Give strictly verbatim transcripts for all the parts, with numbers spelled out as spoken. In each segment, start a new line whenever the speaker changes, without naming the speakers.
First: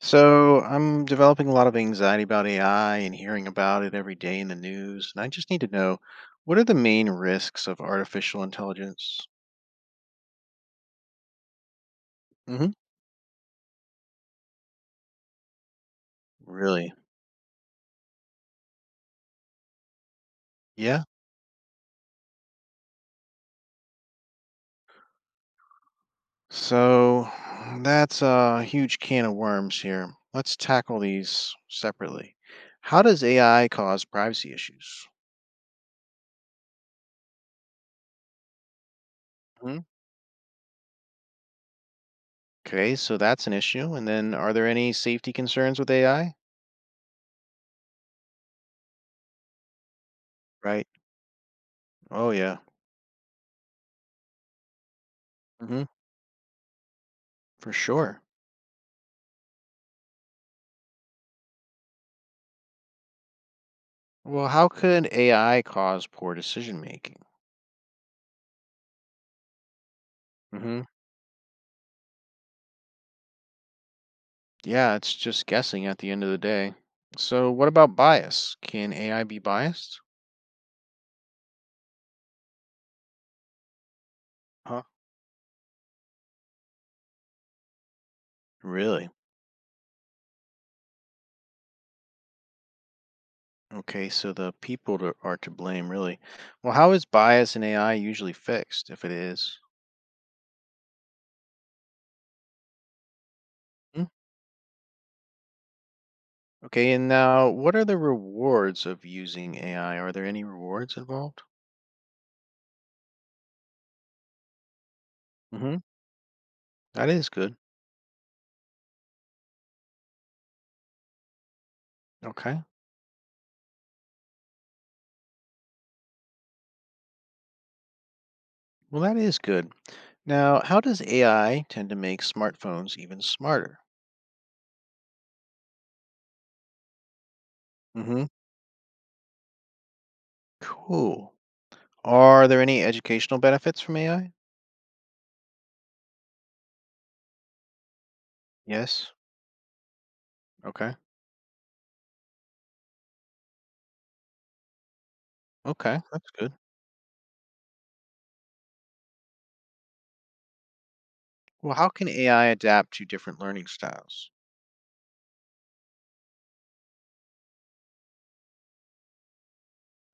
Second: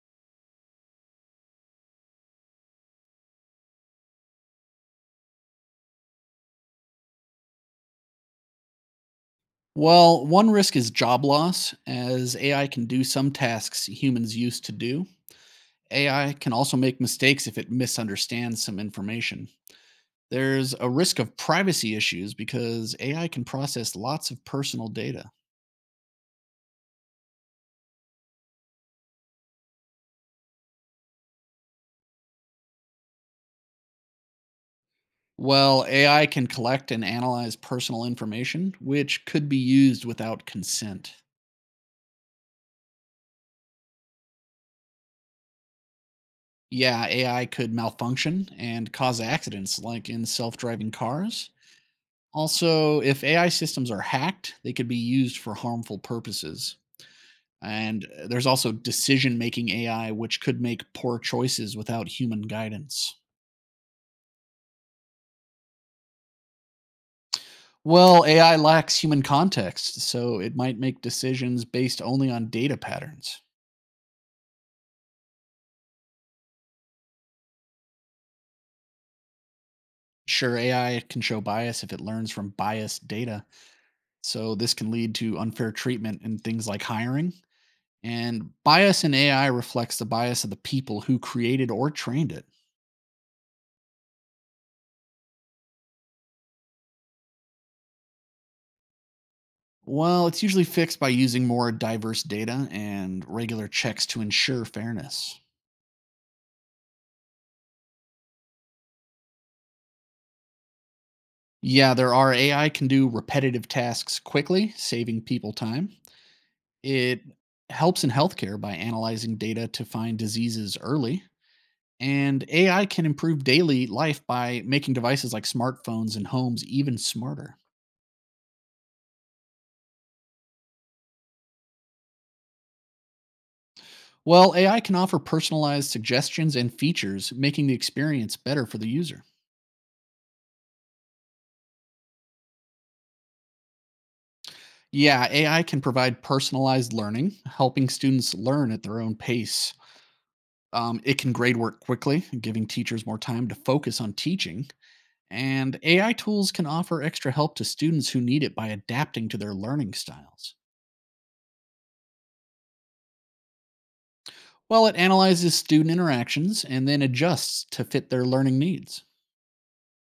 So I'm developing a lot of anxiety about A I and hearing about it every day in the news, and I just need to know what are the main risks of artificial intelligence?
Well, one risk is job loss, as A I
Hmm.
can do some tasks humans used to do. A I can also
Really?
make mistakes if it misunderstands some information. There's a
Yeah.
risk of privacy issues because A I can process lots of personal data.
So that's a huge can of worms here. Let's tackle these separately. How does A I cause privacy issues?
Well, A I can collect and analyze personal information, which could be
Hmm.
used without consent.
Okay, so that's an issue. And then are there any safety concerns with A I?
Yeah, A I could malfunction and cause accidents like in self
Right.
driving cars.
Oh, yeah.
Also, if A I systems are hacked, they could be used for
Hmm.
harmful purposes.
For
And
sure.
uh, there's also decision making A I, which could make poor choices without human guidance.
Well, how could A I cause poor decision making?
Well, A I lacks human context, so it might
Hmm.
make decisions based only on data patterns.
Yeah, it's just guessing at the end of the day. So, what about bias? Can A I be biased?
Sure, A I can show bias if it learns from biased data, so this
Huh?
can lead to unfair treatment in things like hiring. And bias
Really?
in A I reflects the bias of the people who created or trained it.
Okay, so the people to, are to blame, really. Well, how is bias in A I usually fixed, if it is?
Well, it's usually fixed by using more diverse data and regular
Hmm?
checks to ensure fairness.
Okay, and now what are the rewards of using A I? Are there any rewards involved?
Yeah, there are A I can do repetitive tasks quickly, saving people
Hmm.
time.
That
It
is good.
helps in healthcare by analyzing data to find diseases early. And
Okay.
A I can improve daily life by making devices like smartphones and homes even smarter.
Well, that is good. Now, how does A I tend to make smartphones even smarter?
Well, A I can offer personalized suggestions and features, making the
Mhm.
experience better for the user.
Cool. Are there any educational benefits from A I?
Yeah, A I can provide personalized learning, helping students learn at their
Yes.
own pace.
Okay.
Um, it can grade work quickly, giving teachers more time to focus on teaching. And
Okay.
A I
That's
tools
good.
can offer extra help to students who need it by adapting to their learning styles.
Well, how can A I adapt to different learning styles?
While it analyzes student interactions and then adjusts to fit their learning needs.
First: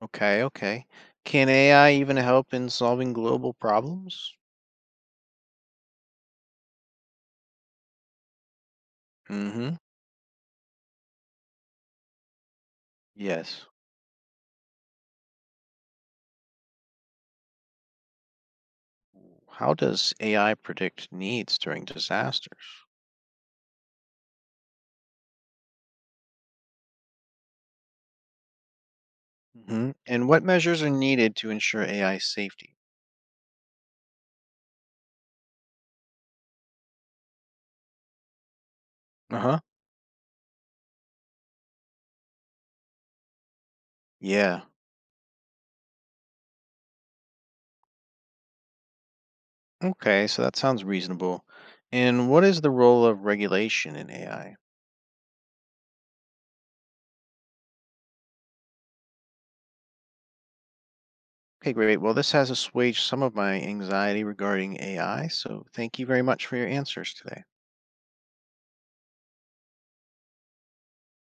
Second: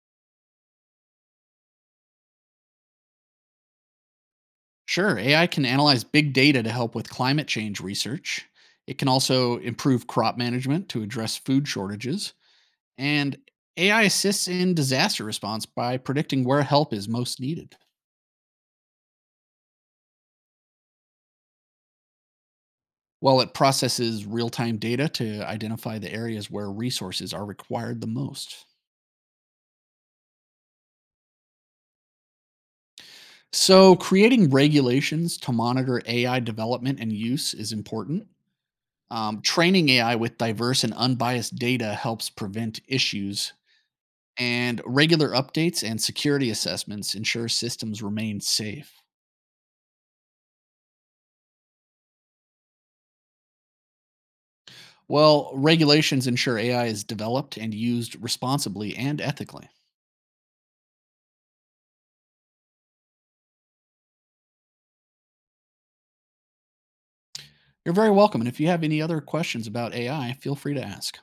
Okay. Okay. Can A I even help in solving global problems?
Sure, A I can analyze big data to help with climate change research. It can
Mm
also
hmm.
improve crop management to address food shortages. And
Yes.
A I assists in disaster response by predicting where help is most needed,
How does A I predict needs during disasters?
while it processes real time data to identify the areas where resources are required the most.
Mm hmm And what measures are needed to ensure A I safety?
So, creating regulations to monitor A I development and use is important.
Uh
Um,
huh.
training A I with diverse and unbiased data helps prevent issues,
Yeah.
and regular updates and security assessments ensure systems remain safe.
Okay. So that sounds reasonable. And what is the role of regulation in A I?
Well, regulations ensure A I is developed and used responsibly and ethically.
Okay, great. Well, this has assuaged some of my anxiety regarding A I, so thank you very much for your answers today.
You're very welcome. And if you have any other questions about A I, feel free to ask.